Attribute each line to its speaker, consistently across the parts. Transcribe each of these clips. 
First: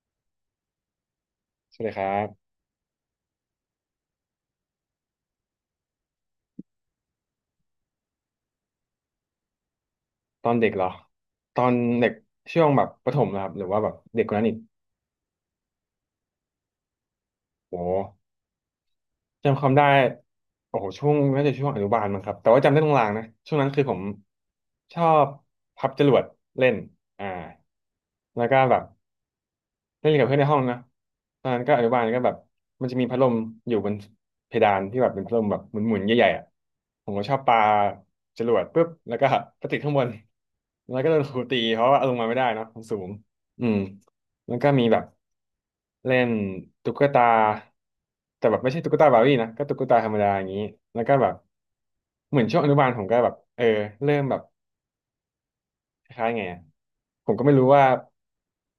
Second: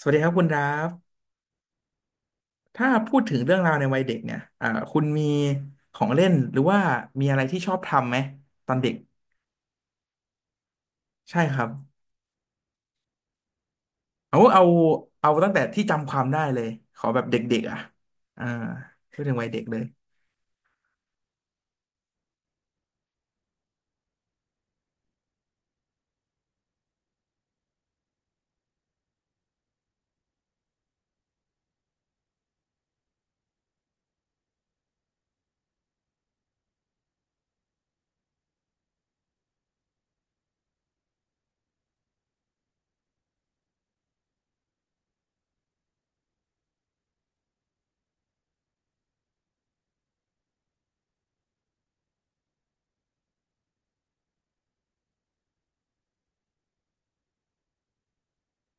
Speaker 1: สวัสดีครับคุณดราฟ
Speaker 2: สวัสดีครับ
Speaker 1: ถ้าพูดถึงเรื่องราวในวัยเด็กเนี่ยคุณมีของเล่นหรือว่ามีอะไรที่ชอบทำไหมตอนเด็ก
Speaker 2: ตอนเด็กเหรอ
Speaker 1: ใช่ค
Speaker 2: ตอ
Speaker 1: รับ
Speaker 2: นเด็กช่วงแบบประถมนะครับหรือว่าแบบเด็กกว่า
Speaker 1: เอา
Speaker 2: นั้นอีก
Speaker 1: เอาเอาตั้งแต่ที่จำความได้เลยขอแบบเด็กๆอ่ะ
Speaker 2: โอ้โห
Speaker 1: อ่าพูดถึงวัยเด็
Speaker 2: จำค
Speaker 1: ก
Speaker 2: วาม
Speaker 1: เลย
Speaker 2: ได้โอ้โหช่วงน่าจะช่วงอนุบาลมั้งครับแต่ว่าจำได้ตรงลางๆนะช่วงนั้นคือผมชอบพับจรวดเล่นอ่าแล้วก็แบบ เล่นกับเพื่อนในห้องนะตอนนั้นก็อนุบาลก็แบบมันจะมีพัดลมอยู่บนเพดานที่แบบเป็นพัดลมแบบหมุนๆใหญ่ๆอ่ะผมก็ชอบปาจรวดปุ๊บแล้วก็ไปติดข้างบนแล้วก็โดนครูตีเพราะว่าเอาลงมาไม่ได้เนอะมันสูงอืมแล้วก็มีแบบเล่นตุ๊กตาแต่แบบไม่ใช่ตุ๊กตาบาร์บี้นะก็ตุ๊กตาธรรมดาอย่างนี้แล้วก็แบบเหมือนช่วงอนุบาลผมก็แบบเออเริ่มแบบคล้ายๆไง ผมก็ไม่รู้ว่า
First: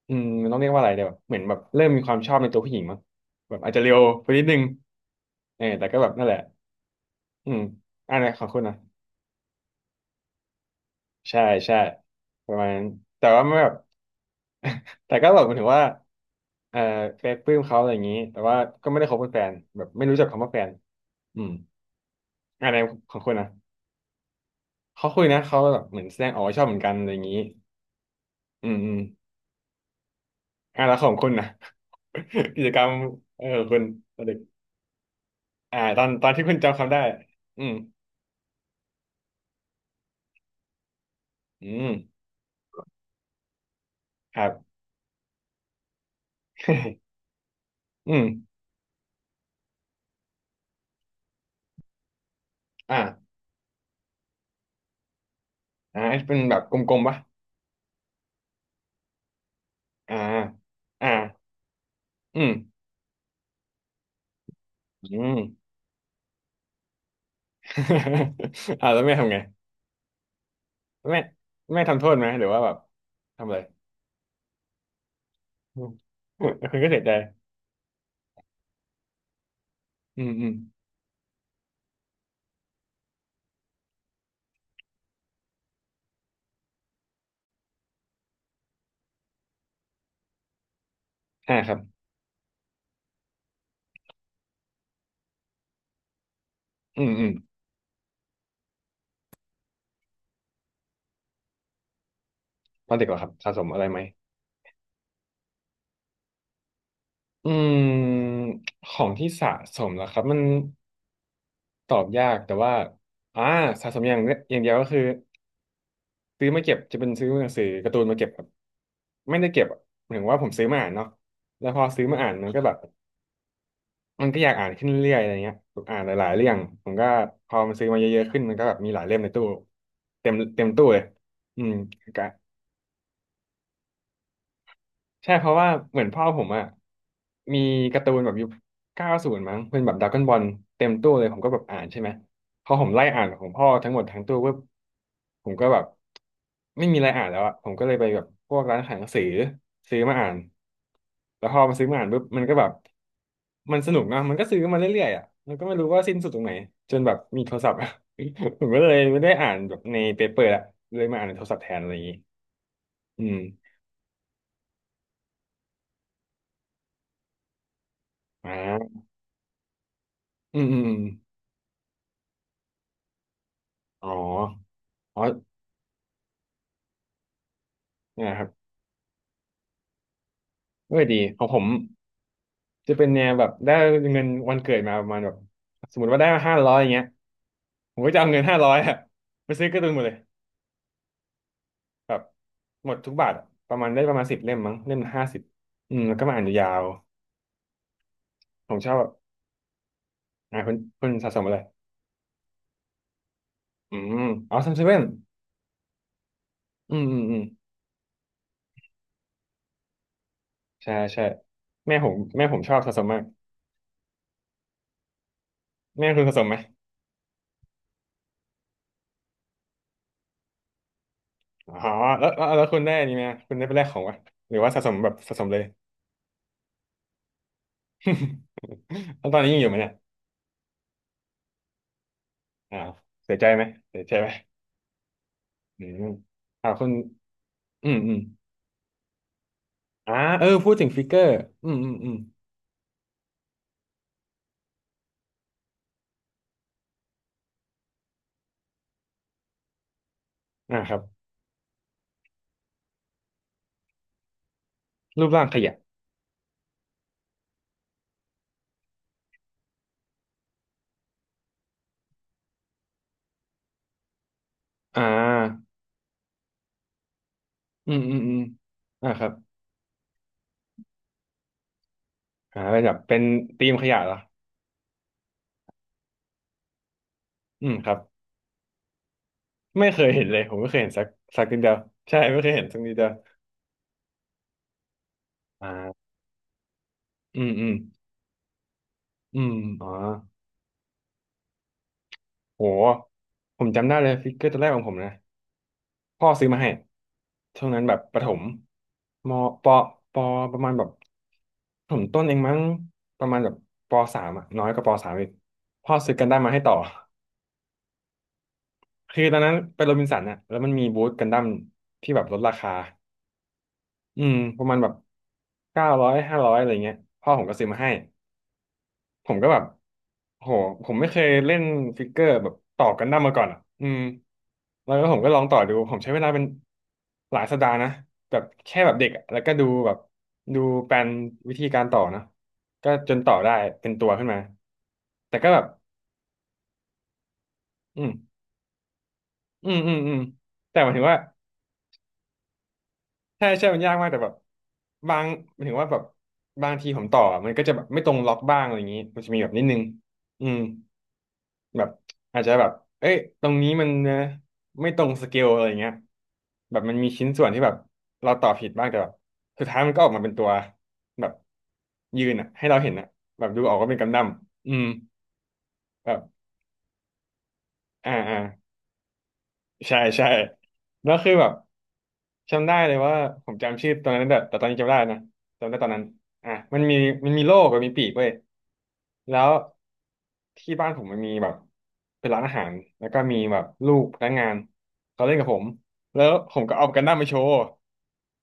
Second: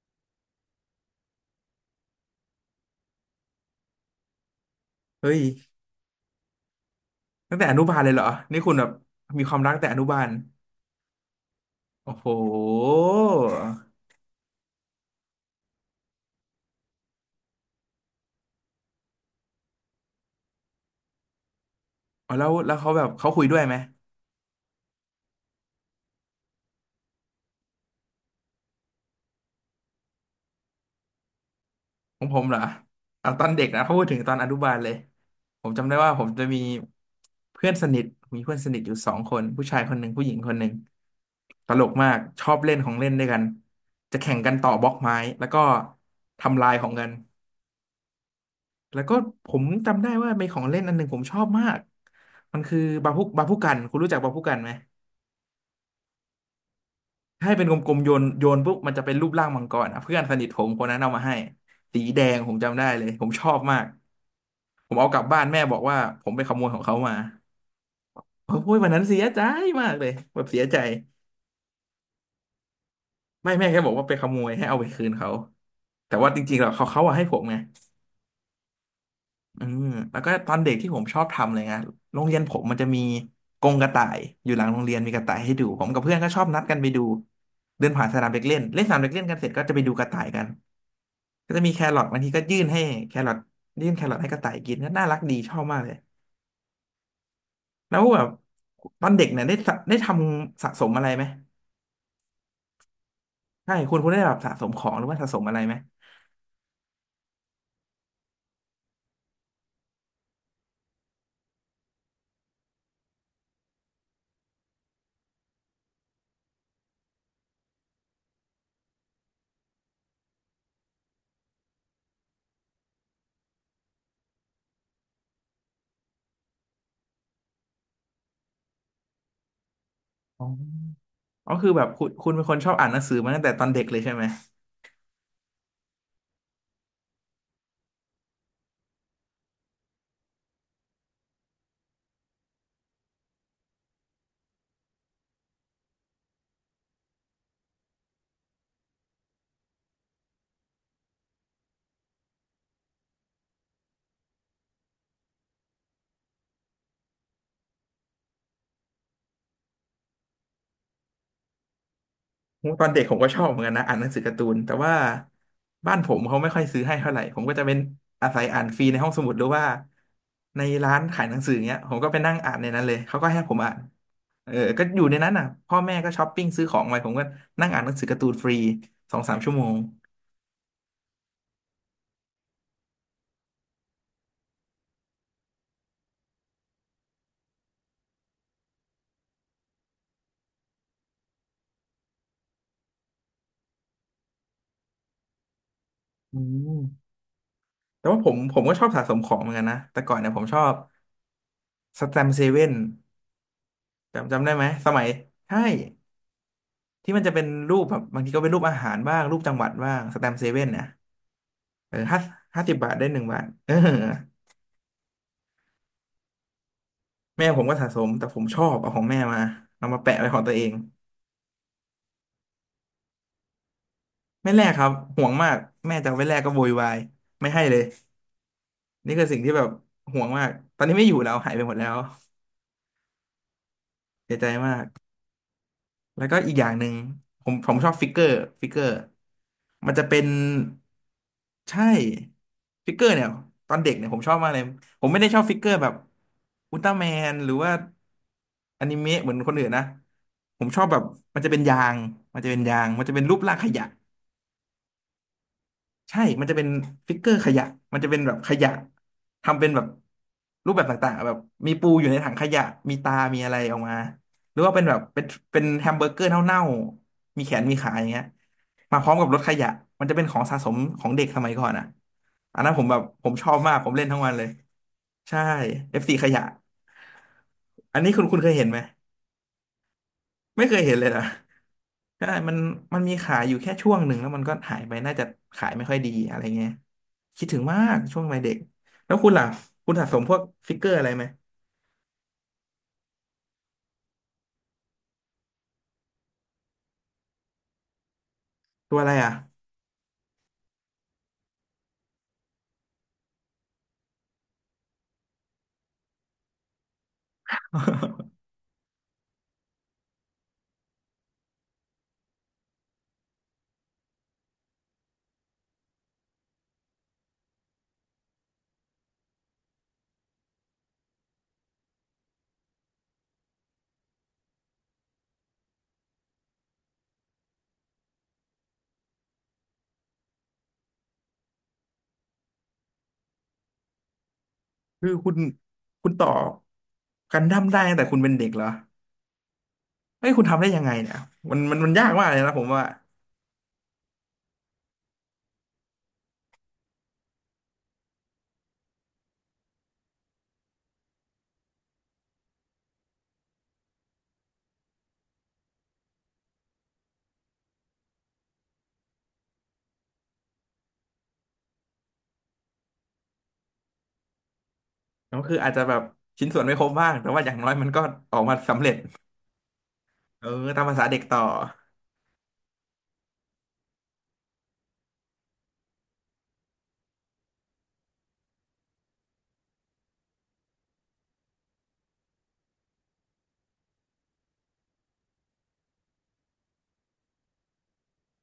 Speaker 2: มันต้องเรียกว่าอะไรเดี๋ยวเหมือนแบบเริ่มมีความชอบในตัวผู้หญิงมั้งแบบอาจจะเร็วไปนิดนึง
Speaker 1: เฮ้ย
Speaker 2: เออแต่ก็แบบนั่นแหละอื
Speaker 1: ตั้ง
Speaker 2: ม
Speaker 1: แต่อนุบาลเลย
Speaker 2: อัน
Speaker 1: เหร
Speaker 2: ไห
Speaker 1: อ
Speaker 2: ขอบคุ
Speaker 1: นี่
Speaker 2: ณ
Speaker 1: คุ
Speaker 2: นะ
Speaker 1: ณแบบมีความรักแต่อนุบาล
Speaker 2: ใช่ใช่
Speaker 1: โอ้โห
Speaker 2: ประมาณนั้นแต่ว่าไม่แบบ แต่ก็แบบหมายถึงว่าเออเคยปลื้มเขาอะไรอย่างนี้แต่ว่าก็ไม่ได้คบเป็นแฟนแบบไม่รู้จักคำว่าแฟนอืม
Speaker 1: อ๋อแล้ว
Speaker 2: อัน
Speaker 1: แล้ว
Speaker 2: ไห
Speaker 1: เขาแบบ
Speaker 2: ขอบ
Speaker 1: เขา
Speaker 2: คุณ
Speaker 1: คุย
Speaker 2: นะ
Speaker 1: ด้วยไหม
Speaker 2: เขาคุยนะเขาแบบเหมือนแสดงออกว่าชอบเหมือนกันอะไรอย่างนี้อืมอืมอ่ะแล้วของคุณนะ
Speaker 1: ของผมเหร อ
Speaker 2: กิจกรรม
Speaker 1: เอาต
Speaker 2: เอ
Speaker 1: อ
Speaker 2: อ
Speaker 1: น
Speaker 2: ข
Speaker 1: เด็
Speaker 2: อ
Speaker 1: ก
Speaker 2: งคุ
Speaker 1: นะ
Speaker 2: ณ
Speaker 1: พูดถึ
Speaker 2: ต
Speaker 1: ง
Speaker 2: อน
Speaker 1: ตอ
Speaker 2: เด็
Speaker 1: น
Speaker 2: ก
Speaker 1: อนุบาลเลยผม
Speaker 2: อ่า
Speaker 1: จำได้
Speaker 2: ตอน
Speaker 1: ว่าผ
Speaker 2: ตอ
Speaker 1: ม
Speaker 2: น
Speaker 1: จะ
Speaker 2: ที่คุ
Speaker 1: มี
Speaker 2: ณจำคำได้อื
Speaker 1: เพื่อ
Speaker 2: ม
Speaker 1: นสนิทมีเพื่อนสนิทอยู่สองคนผู้ชายคนหนึ่งผู้หญิงคนหนึ่ง
Speaker 2: อื
Speaker 1: ตล
Speaker 2: ม
Speaker 1: กมากชอบเล่นของเล่นด้วยกันจะแข่
Speaker 2: ค
Speaker 1: ง
Speaker 2: รั
Speaker 1: กั
Speaker 2: บ
Speaker 1: นต่อบล็อกไม้แล้วก็ทำลายของกัน
Speaker 2: อืม
Speaker 1: แล้วก็ผมจำได้ว่ามีของเล่นอันหนึ่งผมชอบมากมันคือ
Speaker 2: อ่า
Speaker 1: บาพุกันคุณรู้จักบาพุกันไหม
Speaker 2: อ่าเป็นแบบกลมๆปะ
Speaker 1: ให้เป็นกลมๆโยนปุ๊บมันจะเป็นรูปร่างมังกรอ่ะเพื่
Speaker 2: อ่า
Speaker 1: อนสนิทผมคนนั้น
Speaker 2: อ่า
Speaker 1: เอามาให้สีแดง
Speaker 2: อื
Speaker 1: ผ
Speaker 2: ม
Speaker 1: มจำได้เลยผมชอบมาก ผมเอา
Speaker 2: อื
Speaker 1: กลับ
Speaker 2: ม
Speaker 1: บ้านแม่บอกว่าผมไปขโมยของเขามาโอ้ย วั
Speaker 2: อ่า
Speaker 1: น
Speaker 2: แล้
Speaker 1: นั้น
Speaker 2: วแม่
Speaker 1: เสีย
Speaker 2: ทำไง
Speaker 1: ใจมากเลยแบบเสียใจ
Speaker 2: แม่แม่ทำโทษไหมหรือว่าแบบทำ
Speaker 1: ไม่
Speaker 2: อะไร
Speaker 1: แม่แค่บอกว่าไปขโมยให้เอาไปคืนเขา
Speaker 2: อืม
Speaker 1: แต่ว่าจ ริงๆแล้ว
Speaker 2: คุณ
Speaker 1: เขา
Speaker 2: ก็เสี
Speaker 1: เขา
Speaker 2: ยใจ
Speaker 1: อะให้ผมไงอืมแล้ว
Speaker 2: อื
Speaker 1: ก็
Speaker 2: มอื
Speaker 1: ต
Speaker 2: ม
Speaker 1: อนเด็กที่ผมชอบทำเลยนะโรงเรียนผมมันจะมีกรงกระต่ายอยู่หลังโรงเรียนมีกระต่ายให้ดูผมกับเพื่อนก็ชอบนัดกันไปดูเดินผ่านสนามเด็กเล่นเล่นสนามเด็กเล่นกันเสร็จก็จะไปดูกระต่ายกันก็
Speaker 2: อ่า
Speaker 1: จะ
Speaker 2: ค
Speaker 1: มี
Speaker 2: รั
Speaker 1: แค
Speaker 2: บ
Speaker 1: รอทบางทีก็ยื่นให้แครอทยื่นแครอทให้กระต่ายกินก็น่ารักดีชอบมากเลย
Speaker 2: อืมอืม
Speaker 1: แล้วแบบตอนเด็กเนี่ยได้สะได้ทำสะสมอะไรไหม
Speaker 2: ตอนเด็กเหรอครับสะสม
Speaker 1: ใช่
Speaker 2: อะไร
Speaker 1: คุ
Speaker 2: ไห
Speaker 1: ณ
Speaker 2: ม
Speaker 1: คุณได้แบบสะสมของหรือว่าสะสมอะไรไหม
Speaker 2: อืมของที่สะสมเหรอครับมันตอบยากแต่ว่าอ่าสะสมอย่างเดียวก็คือ ซื้อมาเก็บจะเป็นซื้อหนังสือการ์ตูนมาเก็บครับไม่ได้เก็บอะหมายถึงว่าผมซื้อมาอ่านเนาะแล้วพอซื้อมาอ่านมันก็แบบมันก็อยากอ่านขึ้นเรื่อยๆอะไรเงี้ยแอ่านหลายๆเรื่องผมก็พอมันซื้อมาเยอะๆขึ้นมันก็แบบมีหลายเล่มในตู้เต็ม
Speaker 1: อ๋
Speaker 2: เต็มตู้เล
Speaker 1: อ
Speaker 2: ย
Speaker 1: อ๋อ
Speaker 2: อื
Speaker 1: คือ
Speaker 2: ม
Speaker 1: แบบคุณเป็นคนชอบอ่านหนังสือมาตั้งแต่ตอนเด็กเลยใช่ไหม
Speaker 2: ใช่เพราะว่าเหมือนพ่อผมอะมีการ์ตูนแบบยุค90มั้งเป็นแบบดราก้อนบอลเต็มตู้เลยผมก็แบบอ่านใช่ไหมพอผมไล่อ่านของพ่อทั้งหมดทั้งตู้ปุ๊บผมก็แบบไม่มีอะไรอ่านแล้วอะผมก็เลยไปแบบพวกร้านขายหนังสือซื้อมาอ่านแล้วพอมาซื้อมาอ่านปุ๊บมันก็แบบมันสนุกเนอะมันก็ซื้อมาเรื่อยๆอะมันก็ไม่รู้ว่าสิ้นสุดตรงไหนจนแบบมีโทรศัพท์อะ ผมก็เลยไม่ได้อ่านแบบในเปเปอร์ละเลยมาอ่านในโทรศัพท์แทนอะไรอย่างงี้
Speaker 1: โอ้ตอนเด็กผม
Speaker 2: อื
Speaker 1: ก็ชอบเหมือนกั
Speaker 2: ม
Speaker 1: นนะอ่านหนังสือการ์ตูนแต่ว่าบ้านผมเขาไม่ค่อยซื้อให้เท่าไหร่ผมก็จะเป็นอาศัยอ่านฟรี
Speaker 2: อ่า
Speaker 1: ในห้องสมุดหรือว่า
Speaker 2: อื
Speaker 1: ใน
Speaker 2: มอืมอื
Speaker 1: ร้าน
Speaker 2: ม
Speaker 1: ขายหนังสือเงี้ยผมก็ไปนั่งอ่านในนั้นเลยเขาก็ให้ผมอ่าน
Speaker 2: อ๋อ
Speaker 1: เออก็อยู่ใน
Speaker 2: อ๋อ
Speaker 1: นั้นน่ะพ่อแม่ก็ช้อปปิ้งซื้อของไปผมก็นั่งอ่านหนังสือการ์ตู
Speaker 2: เนี่ย
Speaker 1: น
Speaker 2: ค
Speaker 1: ฟ
Speaker 2: รับ
Speaker 1: รีสองสามชั่วโมง
Speaker 2: เออดีของผมจะเป็นแนวแบบได้เงินวันเกิดมาประมาณแบบสมมติว่าได้ห้าร้อยอย่างเงี้ยผมก็จะเอาเงินห้าร้อยอะไปซื้อการ์ตูนหมดเลยแบบหมดทุกบาทอะประมาณได้ประมาณสิบเล่มมั้งเล่ม50อืมแล้วก็มา
Speaker 1: อื
Speaker 2: อ่านยาว
Speaker 1: มแต่ว่าผม
Speaker 2: ๆผ
Speaker 1: ก็
Speaker 2: ม
Speaker 1: ชอ
Speaker 2: ช
Speaker 1: บ
Speaker 2: อบ
Speaker 1: สะ
Speaker 2: แบ
Speaker 1: ส
Speaker 2: บ
Speaker 1: มของเหมือนกันนะแต่ก่อนเนี่ยผมช
Speaker 2: อ่า
Speaker 1: อ
Speaker 2: คุ
Speaker 1: บ
Speaker 2: ณคุณสะสมอะไร
Speaker 1: สแตมป์เซเว่น
Speaker 2: อืม
Speaker 1: จำได้
Speaker 2: อ๋อ
Speaker 1: ไหม
Speaker 2: ซัมเซ
Speaker 1: ส
Speaker 2: เว่
Speaker 1: มั
Speaker 2: น
Speaker 1: ยใช่
Speaker 2: อืม
Speaker 1: ที่
Speaker 2: อื
Speaker 1: มัน
Speaker 2: ม
Speaker 1: จะ
Speaker 2: อื
Speaker 1: เป็
Speaker 2: ม
Speaker 1: นรูปแบบบางทีก็เป็นรูปอาหารบ้างรูปจังหวัดบ้างสแตมป์เซเว่นนะ
Speaker 2: ใช่ใช่
Speaker 1: เอ
Speaker 2: แม่
Speaker 1: อ
Speaker 2: ผม
Speaker 1: ห้า
Speaker 2: แม่ผ
Speaker 1: ห้า
Speaker 2: มช
Speaker 1: สิ
Speaker 2: อ
Speaker 1: บ
Speaker 2: บ
Speaker 1: บา
Speaker 2: สะ
Speaker 1: ท
Speaker 2: ส
Speaker 1: ได้
Speaker 2: ม
Speaker 1: ห
Speaker 2: มา
Speaker 1: นึ่ง
Speaker 2: ก
Speaker 1: บาทเออ
Speaker 2: แม่คุณสะสมไหม
Speaker 1: แม่ผมก็สะสมแต่ผมชอบเอาของแม่มาเอามาแปะไว้ของตัวเอง
Speaker 2: อ๋อแล้วคุณได้อันนี่ไหมคุณได้ไปแลกของวะ
Speaker 1: ไม่
Speaker 2: หรือ
Speaker 1: แล
Speaker 2: ว่า
Speaker 1: กค
Speaker 2: สะ
Speaker 1: รั
Speaker 2: ส
Speaker 1: บ
Speaker 2: มแบบ
Speaker 1: ห่วง
Speaker 2: สะสม
Speaker 1: มาก
Speaker 2: เลย
Speaker 1: แม่จะเอาไว้แลกก็โวยวายไม่ให้เลย นี่คื
Speaker 2: แล้
Speaker 1: อ
Speaker 2: วต
Speaker 1: สิ่
Speaker 2: อ
Speaker 1: ง
Speaker 2: นนี้
Speaker 1: ที่
Speaker 2: ยั
Speaker 1: แบ
Speaker 2: งอ
Speaker 1: บ
Speaker 2: ยู่ไหมเนี่ย
Speaker 1: ห่วงมากตอนนี้ไม่อยู่แล้วหายไปหมดแล้ว
Speaker 2: อ่าวเสียใจไหมเสียใจไหม
Speaker 1: เสียใจมาก
Speaker 2: อืม
Speaker 1: แล้วก็อีกอย่า
Speaker 2: อ่า
Speaker 1: งห
Speaker 2: คุ
Speaker 1: นึ่
Speaker 2: ณ
Speaker 1: งผมช
Speaker 2: อื
Speaker 1: อบ
Speaker 2: ม
Speaker 1: ฟิก
Speaker 2: อื
Speaker 1: เก
Speaker 2: ม
Speaker 1: อร์ฟิกเกอร์มันจะ
Speaker 2: อ่า
Speaker 1: เป็น
Speaker 2: เออพูดถึงฟิกเกอร์อื
Speaker 1: ใช
Speaker 2: มอืมอืม
Speaker 1: ่ฟิกเกอร์เนี่ยตอนเด็กเนี่ยผมชอบมากเลยผมไม่ได้ชอบฟิกเกอร์แบบอุลตร้าแมนหรือว่าอนิเมะเหมือนคนอื่นนะผมช
Speaker 2: อ่า
Speaker 1: อบ
Speaker 2: ค
Speaker 1: แบ
Speaker 2: รับ
Speaker 1: บมันจะเป็นยางมันจะเป็นยางมันจะเป็นรูปร่างขยะ
Speaker 2: รูปร่างขยะ
Speaker 1: ใช่ มันจะเป็นฟิกเกอร์ขยะ มันจะเป็นแบบขยะ ทำเป็นแบบรูปแบบต่างๆแบบมีปูอยู่ในถังขยะ มีตา มีอะไรออกมาหรือว่าเป็นแบบ
Speaker 2: อ่า
Speaker 1: เป็นเป็นแฮมเบอร์เกอร์เน่าๆมีแขนมีขา
Speaker 2: อืม
Speaker 1: อย่าง
Speaker 2: อื
Speaker 1: เงี้
Speaker 2: ม
Speaker 1: ย
Speaker 2: อืม
Speaker 1: มาพ
Speaker 2: อ่า
Speaker 1: ร้อม
Speaker 2: ค
Speaker 1: กั
Speaker 2: รั
Speaker 1: บ
Speaker 2: บ
Speaker 1: รถขยะมันจะเป็นของสะสมของเด็กสมัยก่อนอ่ะอั
Speaker 2: อ่า
Speaker 1: นนั้นผ
Speaker 2: เป็น
Speaker 1: ม
Speaker 2: แบ
Speaker 1: แบ
Speaker 2: บ
Speaker 1: บ
Speaker 2: เป็น
Speaker 1: ผมชอบ
Speaker 2: ธี
Speaker 1: มา
Speaker 2: ม
Speaker 1: ก
Speaker 2: ข
Speaker 1: ผม
Speaker 2: ยะ
Speaker 1: เล่น
Speaker 2: เหร
Speaker 1: ทั้
Speaker 2: อ
Speaker 1: งวันเลยใช่ f ีขยะ
Speaker 2: อืมครั
Speaker 1: อั
Speaker 2: บ
Speaker 1: นนี้คุณเคยเห็นไหม
Speaker 2: ไม่เคยเห็นเลย ผม
Speaker 1: ไม่
Speaker 2: ไม่
Speaker 1: เค
Speaker 2: เค
Speaker 1: ย
Speaker 2: ยเห็
Speaker 1: เห็
Speaker 2: น
Speaker 1: นเล
Speaker 2: สัก
Speaker 1: ยนะ
Speaker 2: สักนิดเดียวใช่
Speaker 1: ใช่
Speaker 2: ไม่เค
Speaker 1: มั
Speaker 2: ย
Speaker 1: น
Speaker 2: เห็นสักนิด
Speaker 1: มัน
Speaker 2: เดียว
Speaker 1: มีขายอยู่แค่ช่วงหนึ่งแล้วมันก็หายไปน่าจะขายไม่ค่อยดี
Speaker 2: อ่า
Speaker 1: อะไรเงี้ย
Speaker 2: อื
Speaker 1: คิด
Speaker 2: ม
Speaker 1: ถึง
Speaker 2: อืม
Speaker 1: มากช่วงวัยเด็กแล้วคุณ
Speaker 2: อื
Speaker 1: ล่ะ
Speaker 2: มอ๋อ
Speaker 1: คุณสะสมพวกฟิกเกอร์อะไรไหม
Speaker 2: โหผมจำได้เลยฟิกเกอร์ตัวแรกของผมนะ พ่อซื้อมาให้ช่วงนั้นแบบประถม
Speaker 1: ตัวอะไรอ่ะ
Speaker 2: มปปประมาณแบบประถมต้นเองมั้งประมาณแบบปสามอะน้อยกว่าปสามอีกพ่อซื้อกันดั้มมาให้ต่อ คือตอนนั้นไปโรบินสันอะแล้วมันมีบูธกันดั้มที่แบบลดราคาอืมประมาณแบบ900ห้าร้อยอะไรเงี้ยพ่อผมก็ซื้อมาให้ ผมก็แบบโหผมไม่เคยเล่นฟิกเกอร์แบบต่อกันดั้มมาก่อนอ่ะอืมแล้วก็ผมก็ลองต่อดู ผมใช้เวลาเป็นหลายสัปดาห์นะแบบแค่แบบเด็กอะแล้วก็ดูแบบดูแปลนวิธีการต่อนะก็จนต่อได้เป็นตัวขึ้นมา
Speaker 1: คือคุณ
Speaker 2: แต่ก็แบบ
Speaker 1: คุณต่อกันดั้มได้ตั้ง
Speaker 2: อื
Speaker 1: แต่
Speaker 2: ม
Speaker 1: คุณเป็นเด็กเหรอ
Speaker 2: อืมอืมอืม
Speaker 1: เฮ้ยคุณทำได้
Speaker 2: แต่
Speaker 1: ยัง
Speaker 2: ห
Speaker 1: ไง
Speaker 2: มายถึง
Speaker 1: เนี่ย
Speaker 2: ว่า
Speaker 1: มันยากมากเลยนะผมว่า
Speaker 2: ใช่ใช่มันยากมากแต่แบบบางหมายถึงว่าแบบบางทีผมต่อมันก็จะแบบไม่ตรงล็อกบ้างอะไรอย่างนี้มันจะมีแบบนิดนึงอืม แบบอาจจะแบบเอ้ยตรงนี้มันไม่ตรงสเกลอะไรเงี้ยแบบมันมีชิ้นส่วนที่แบบเราต่อผิดบ้างแต่แบบสุดท้ายมันก็ออกมาเป็นตัวแบบยืนอ่ะให้เราเห็นอ่ะแบบดูออกว่าเป็นกำดั้มอืม
Speaker 1: ก็คืออาจจะแบบ
Speaker 2: แบบ
Speaker 1: ชิ้นส่วนไม่ครบบ้างแต่ว่าอย่างน้อยมันก็
Speaker 2: อ่า
Speaker 1: อ
Speaker 2: อ่า
Speaker 1: อกมาสำเร็จ
Speaker 2: ใช่ใช่
Speaker 1: เออตามภาษา
Speaker 2: แล้ว
Speaker 1: เด็ก
Speaker 2: คือ
Speaker 1: ต่อ
Speaker 2: แบบจำได้เลยว่าผมจำชื่อตอนนั้นแต่ตอนนี้จำไม่ได้นะจำได้ตอนนั้นอ่ะมันมีโลกกับมีปีกเว้ยแล้วที่บ้านผมมันมีแบบเป็นร้านอาหารแล้วก็มีแบบลูกพนักงานเขาเล่นกับผมแล้วผมก็เอากันดั้มมาโชว์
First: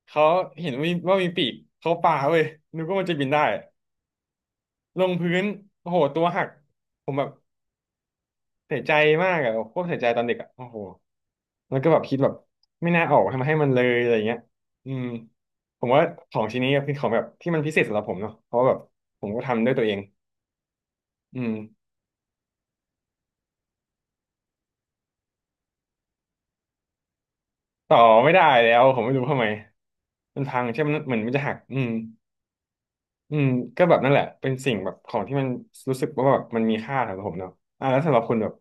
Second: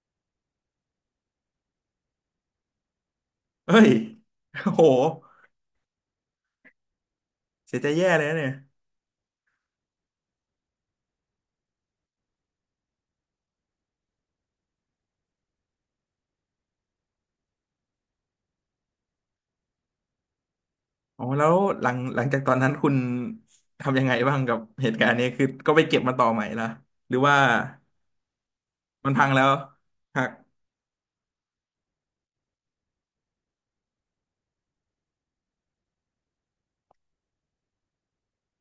Speaker 2: เขาเห็นว่ามีปีกเขาปาเว้ยนึกว่ามันจะบินได้
Speaker 1: เอ้ยโอ้โห
Speaker 2: ลงพื้นโอ้โหตัวหักผมแบบ
Speaker 1: เสียใจแย่เลยนะเนี่ย
Speaker 2: เสียใจมากอะโคตรเสียใจตอนเด็กอะโอ้โห แล้วก็แบบคิดแบบไม่น่าออกทำให้มันเลยอะไรเงี้ยอืมผมว่าของชิ้นนี้เป็นของแบบที่มันพิเศษสำหรับผมเนาะเพราะว่าแบบผมก็ทำด้วยตัวเอง
Speaker 1: อ๋อ
Speaker 2: อื
Speaker 1: แล้
Speaker 2: ม
Speaker 1: วหลังจากตอนนั้นคุณทำยังไงบ้างกับเหตุการณ์นี้คือก็ไปเก็บมาต่อใหม่ละหรือว่า
Speaker 2: ต่อไม่ได้แล้วผม
Speaker 1: มัน
Speaker 2: ไม่
Speaker 1: พั
Speaker 2: รู้
Speaker 1: ง
Speaker 2: ทำ
Speaker 1: แล้
Speaker 2: ไม
Speaker 1: วหัก
Speaker 2: มันพังใช่ไหมมันเหมือนมันจะหักอืมก็แบบนั่นแหละเป็นสิ่งแบบของที่มันรู้สึกว่าแบบมันมีค่าสำหรับผมเนาะอ่าแล้วสำหรับคุณแบบ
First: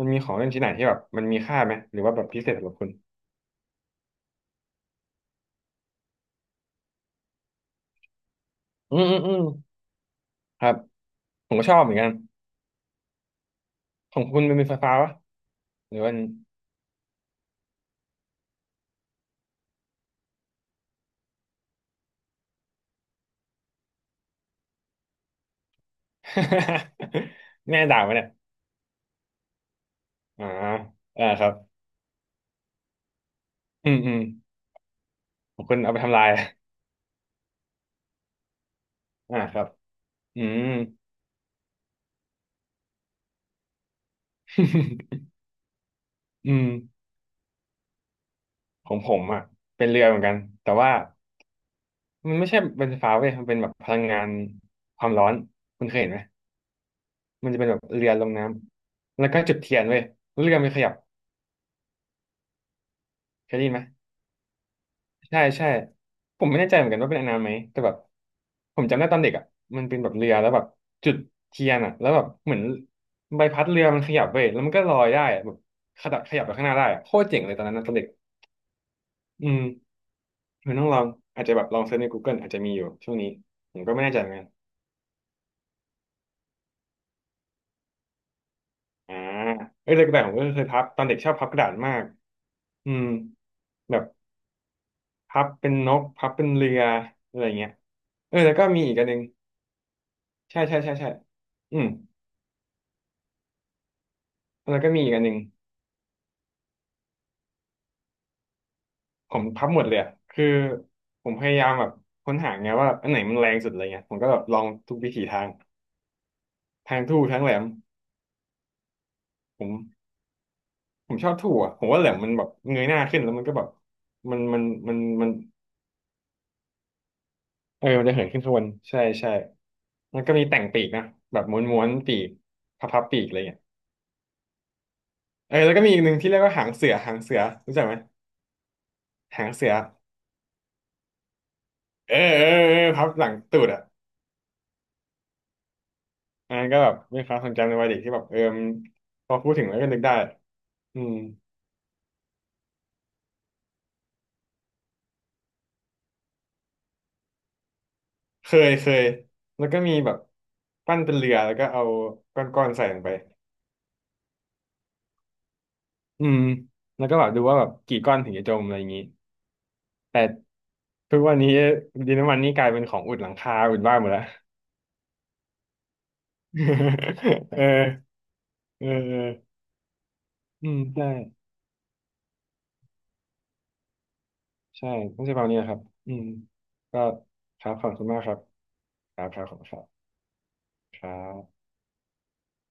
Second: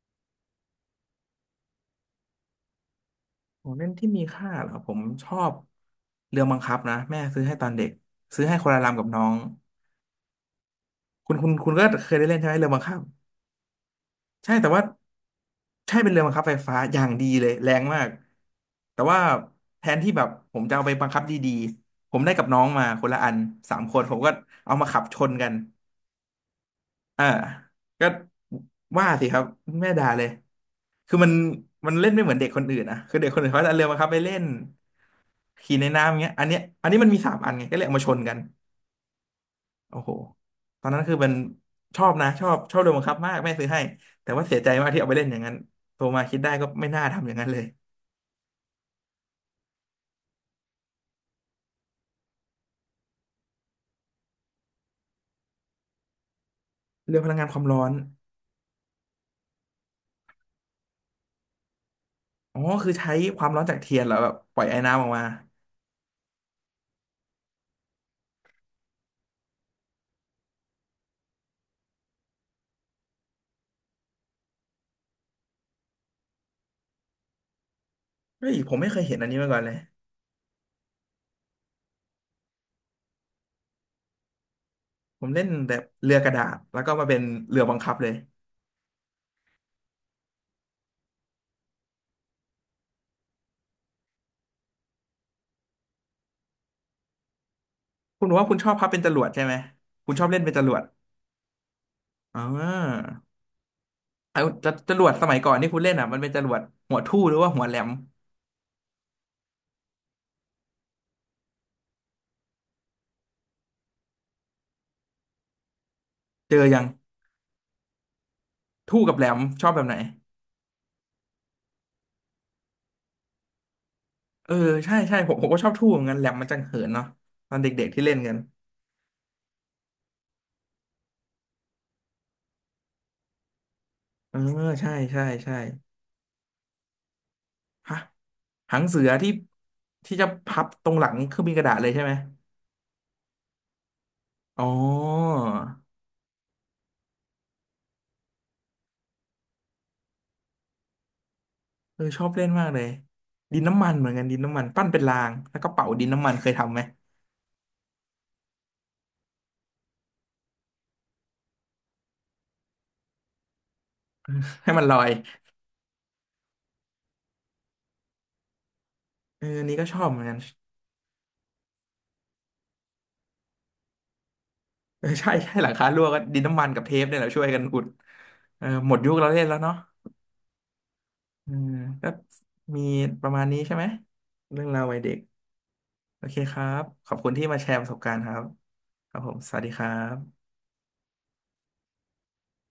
Speaker 2: มันมีของเล่นชิ้นไหนที่แบบมันมีค่าไหมหรือว่าแบบพิเศษสำหรับคุณ
Speaker 1: ของเล่นที่มีค่าเหรอผมชอบเรือบังคับนะแม่ซื้อให้ตอนเด็กซื้อให้คนละ
Speaker 2: อื
Speaker 1: ลำกับ
Speaker 2: มอืม
Speaker 1: น้อ
Speaker 2: อื
Speaker 1: ง
Speaker 2: มครับ
Speaker 1: คุณคุ
Speaker 2: ผ
Speaker 1: ณ
Speaker 2: มก็
Speaker 1: คุ
Speaker 2: ช
Speaker 1: ณ
Speaker 2: อบ
Speaker 1: ก็
Speaker 2: เหมือนกั
Speaker 1: เค
Speaker 2: น
Speaker 1: ยได้เล่นใช่ไหมเรือบังคับ
Speaker 2: ของคุณ
Speaker 1: ใช่
Speaker 2: มันเป็
Speaker 1: แต่
Speaker 2: นไฟ
Speaker 1: ว่า
Speaker 2: ฟ้าปะห
Speaker 1: ใช่
Speaker 2: รือ
Speaker 1: เป็น
Speaker 2: ว่า
Speaker 1: เรือบังคับไฟฟ้าอย่างดีเลยแรงมากแต่ว่าแทนที่แบบผมจะเอาไปบังคับดีๆผมได้กับน้องมาคนละอันสามคนผมก็เอามาขับชนกัน อ่า
Speaker 2: แม่ด่า
Speaker 1: ก็
Speaker 2: ไหมเนี่ย
Speaker 1: ว่าสิครับแม่ด่าเลย
Speaker 2: อ่า
Speaker 1: คือ
Speaker 2: อ่า
Speaker 1: มัน
Speaker 2: ครับ
Speaker 1: มันเล่นไม่เหมือนเด็กคนอื่นนะคือเด็กคนอื่นเขาจะเอาเรือ
Speaker 2: อื
Speaker 1: มา
Speaker 2: ม
Speaker 1: ครับ
Speaker 2: อื
Speaker 1: ไป
Speaker 2: ม
Speaker 1: เล่น
Speaker 2: ของ
Speaker 1: ขี่
Speaker 2: คุณ
Speaker 1: ใน
Speaker 2: เอาไป
Speaker 1: น้ำอ
Speaker 2: ทำ
Speaker 1: ย่าง
Speaker 2: ลาย
Speaker 1: เงี้ยอันเนี้ยอันนี้มันมีสามอันไงก็เลยเอามาชนกัน
Speaker 2: อ่าครับ
Speaker 1: โอ้โห
Speaker 2: อืม
Speaker 1: ตอนนั้นคือมันชอบนะชอบเรือบังคับมากแม่ซื้อให้แต่ว่าเสียใจมากที่เอาไปเล่ นอย่างนั้นโตมาคิดได้
Speaker 2: อืม
Speaker 1: ก็ไม่น่าทำอย่างนั้นเลย
Speaker 2: ของผมอ่ะเป็นเรือเหมือนกันแต่ว่ามันไม่ใช่เป็นไฟฟ้าเว้ยมันเป็นแบบพลังงานความร้อนคุณเคยเห็นไหม
Speaker 1: เรือพลังงาน
Speaker 2: มัน
Speaker 1: ค
Speaker 2: จะ
Speaker 1: วาม
Speaker 2: เป็นแบ
Speaker 1: ร้อ
Speaker 2: บ
Speaker 1: น
Speaker 2: เรือลงน้ำ แล้วก็จุดเทียนเว้ยแล้วเรือมันขยับ
Speaker 1: อ๋อคือใช้ความ
Speaker 2: เคย
Speaker 1: ร้อน
Speaker 2: ได้ยิ
Speaker 1: จา
Speaker 2: น
Speaker 1: ก
Speaker 2: ไหม
Speaker 1: เทียนเหรอแบบปล่อยไอ้น้ำออกมา
Speaker 2: ใช่ใช่ผมไม่แน่ใจเหมือนกันว่าเป็นอันนั้นไหมแต่แบบผมจำได้ตอนเด็กอ่ะมันเป็นแบบเรือแล้วแบบจุดเทียนอ่ะแล้วแบบเหมือนใบพัดเรือมันขยับเว้ยแล้วมันก็ลอยได้อะแบบขยับไปข้างหน้าได้อะโคตรเจ๋งเลยตอนนั้นนะตอนเด็ก
Speaker 1: เฮ้ยผมไม่เคยเห็นอันนี้
Speaker 2: อื
Speaker 1: มาก่อ
Speaker 2: ม
Speaker 1: นเลย
Speaker 2: มันต้องลองอาจจะแบบลองเซิร์ชใน Google อาจจะมีอยู่ช่วงนี้ผมก็ไม่แน่ใจเหมือนกัน
Speaker 1: ผมเล่นแต่เรือกระดาษแล้วก็มาเป็นเรือบังคับเลย
Speaker 2: อ่าเอ้ยแต่กระดาษผมก็เคยพับตอนเด็กชอบพับกระดาษมากอืมแบบพับเป็นนกพับเป็นเรืออะไรเงี้ย
Speaker 1: คุณบ
Speaker 2: เอ
Speaker 1: อก
Speaker 2: อ
Speaker 1: ว่า
Speaker 2: แล้
Speaker 1: คุ
Speaker 2: ว
Speaker 1: ณ
Speaker 2: ก็
Speaker 1: ชอบ
Speaker 2: มี
Speaker 1: พับ
Speaker 2: อีก
Speaker 1: เป็น
Speaker 2: อัน
Speaker 1: จ
Speaker 2: ห
Speaker 1: ร
Speaker 2: นึ่ง
Speaker 1: วดใช่ไหมคุณชอบเล่นเป็น
Speaker 2: ใช่
Speaker 1: จร
Speaker 2: ใช่
Speaker 1: วด
Speaker 2: ใช่ใช่อืม
Speaker 1: อ่าเอาจะ
Speaker 2: แล้วก็
Speaker 1: จ
Speaker 2: มี
Speaker 1: รว
Speaker 2: อี
Speaker 1: ด
Speaker 2: กอัน
Speaker 1: ส
Speaker 2: ห
Speaker 1: มั
Speaker 2: นึ่ง
Speaker 1: ยก่อนที่คุณเล่นอ่ะมันเป็นจรวดหัวทู่หรือว่าหัวแหลม
Speaker 2: ผมพับหมดเลยอะคือผมพยายามแบบค้นหาไงว่าอันไหนมันแรงสุดอะไรเงี้ยผมก็แบบลองทุกวิถีทาง
Speaker 1: เจอยัง
Speaker 2: ทางทู่ทั้งแหลม
Speaker 1: ทู่กับแหลมช
Speaker 2: ผ
Speaker 1: อบ
Speaker 2: ม
Speaker 1: แบบไหน
Speaker 2: ผมชอบทู่อะผมว่าแหลมมันแบบเงยหน้าขึ้นแล้วมันก็แบบมัน
Speaker 1: เออ
Speaker 2: มันมั
Speaker 1: ใช่
Speaker 2: น
Speaker 1: ใช่
Speaker 2: มั
Speaker 1: ผ
Speaker 2: น
Speaker 1: มผมก็ชอบทู่เหมือนกันแหลมมันจังเหินเนาะตอนเด็
Speaker 2: เออ
Speaker 1: กๆที่
Speaker 2: มัน
Speaker 1: เล่
Speaker 2: จะ
Speaker 1: น
Speaker 2: เหิน
Speaker 1: กัน
Speaker 2: ขึ้นข้างบนใช่ใช่แล้วก็มีแต่งปีกนะแบบม้วนปีกพับปีกอะไรเงี้ย
Speaker 1: เออใช่ใช่
Speaker 2: เอ
Speaker 1: ใช่
Speaker 2: อแล้วก็มีอีกหนึ่งที่เรียกว่าหางเสือหางเสือรู้จักไหม
Speaker 1: ฮะหางเสือที่
Speaker 2: หางเสือ
Speaker 1: ที่จะพับตรงหลังเครื่องบินกระดาษเลยใช่ไหม
Speaker 2: เออเออเออพับหลังตูดอ่ะ
Speaker 1: อ๋อ
Speaker 2: อันนั้นก็แบบเป็นความทรงจำในวัยเด็กที่แบบเออมันพอพูดถึงแล้วก็นึกได้อืม
Speaker 1: เออชอบเล่นมากเลยดินน้ำมันเหมือนกันดินน้ำมันปั้นเป็นรางแล้วก็เป่าดินน้ำมันเคยทำไหม
Speaker 2: เคยเคยแล้วก็มีแบบปั้นเป็นเรือแล้วก็เอาก้อนๆใส่ลงไป
Speaker 1: ให้มันลอย
Speaker 2: อืม แล้วก็แบบดูว่าแบบกี่ก้อนถึงจะจมอะไรอย่างนี้
Speaker 1: เอออันนี้ก็ชอบเห
Speaker 2: แต่
Speaker 1: มือนกัน
Speaker 2: ทุกวันนี้ดินน้ำมันนี่กลายเป็นของอุดหลังคาอุดบ้านหมดแล้ว
Speaker 1: เออใช่ใช่หลังคารั่วก็ดินน้ำมันกับเทปเนี่ยแหละช่วย กั
Speaker 2: เอ
Speaker 1: นอุด
Speaker 2: อ
Speaker 1: เออ
Speaker 2: เออ
Speaker 1: หมดยุ
Speaker 2: เอ
Speaker 1: คเราเล่นแล้
Speaker 2: อ
Speaker 1: วเนาะ
Speaker 2: อืมใช่
Speaker 1: เอมก็มีประมาณนี้ใช่ไหมเรื่องราว
Speaker 2: ใช่
Speaker 1: วัยเด็ก
Speaker 2: ต้องใช้ประมาณนี้นะครับอื
Speaker 1: โอ
Speaker 2: ม
Speaker 1: เคครับ
Speaker 2: ก็
Speaker 1: ขอบคุณที่มา
Speaker 2: ค
Speaker 1: แช
Speaker 2: รับ
Speaker 1: ร์
Speaker 2: ข
Speaker 1: ป
Speaker 2: อ
Speaker 1: ระ
Speaker 2: บ
Speaker 1: สบ
Speaker 2: คุณ
Speaker 1: การ
Speaker 2: มาก
Speaker 1: ณ์
Speaker 2: ค
Speaker 1: ค
Speaker 2: รั
Speaker 1: รั
Speaker 2: บ
Speaker 1: บค
Speaker 2: ค
Speaker 1: รับ
Speaker 2: รั
Speaker 1: ผ
Speaker 2: บ
Speaker 1: ม
Speaker 2: ครับ
Speaker 1: ส
Speaker 2: ขอบ
Speaker 1: วัส
Speaker 2: คุณ
Speaker 1: ดี
Speaker 2: ค
Speaker 1: ค
Speaker 2: รั
Speaker 1: รั
Speaker 2: บ
Speaker 1: บ
Speaker 2: ครับ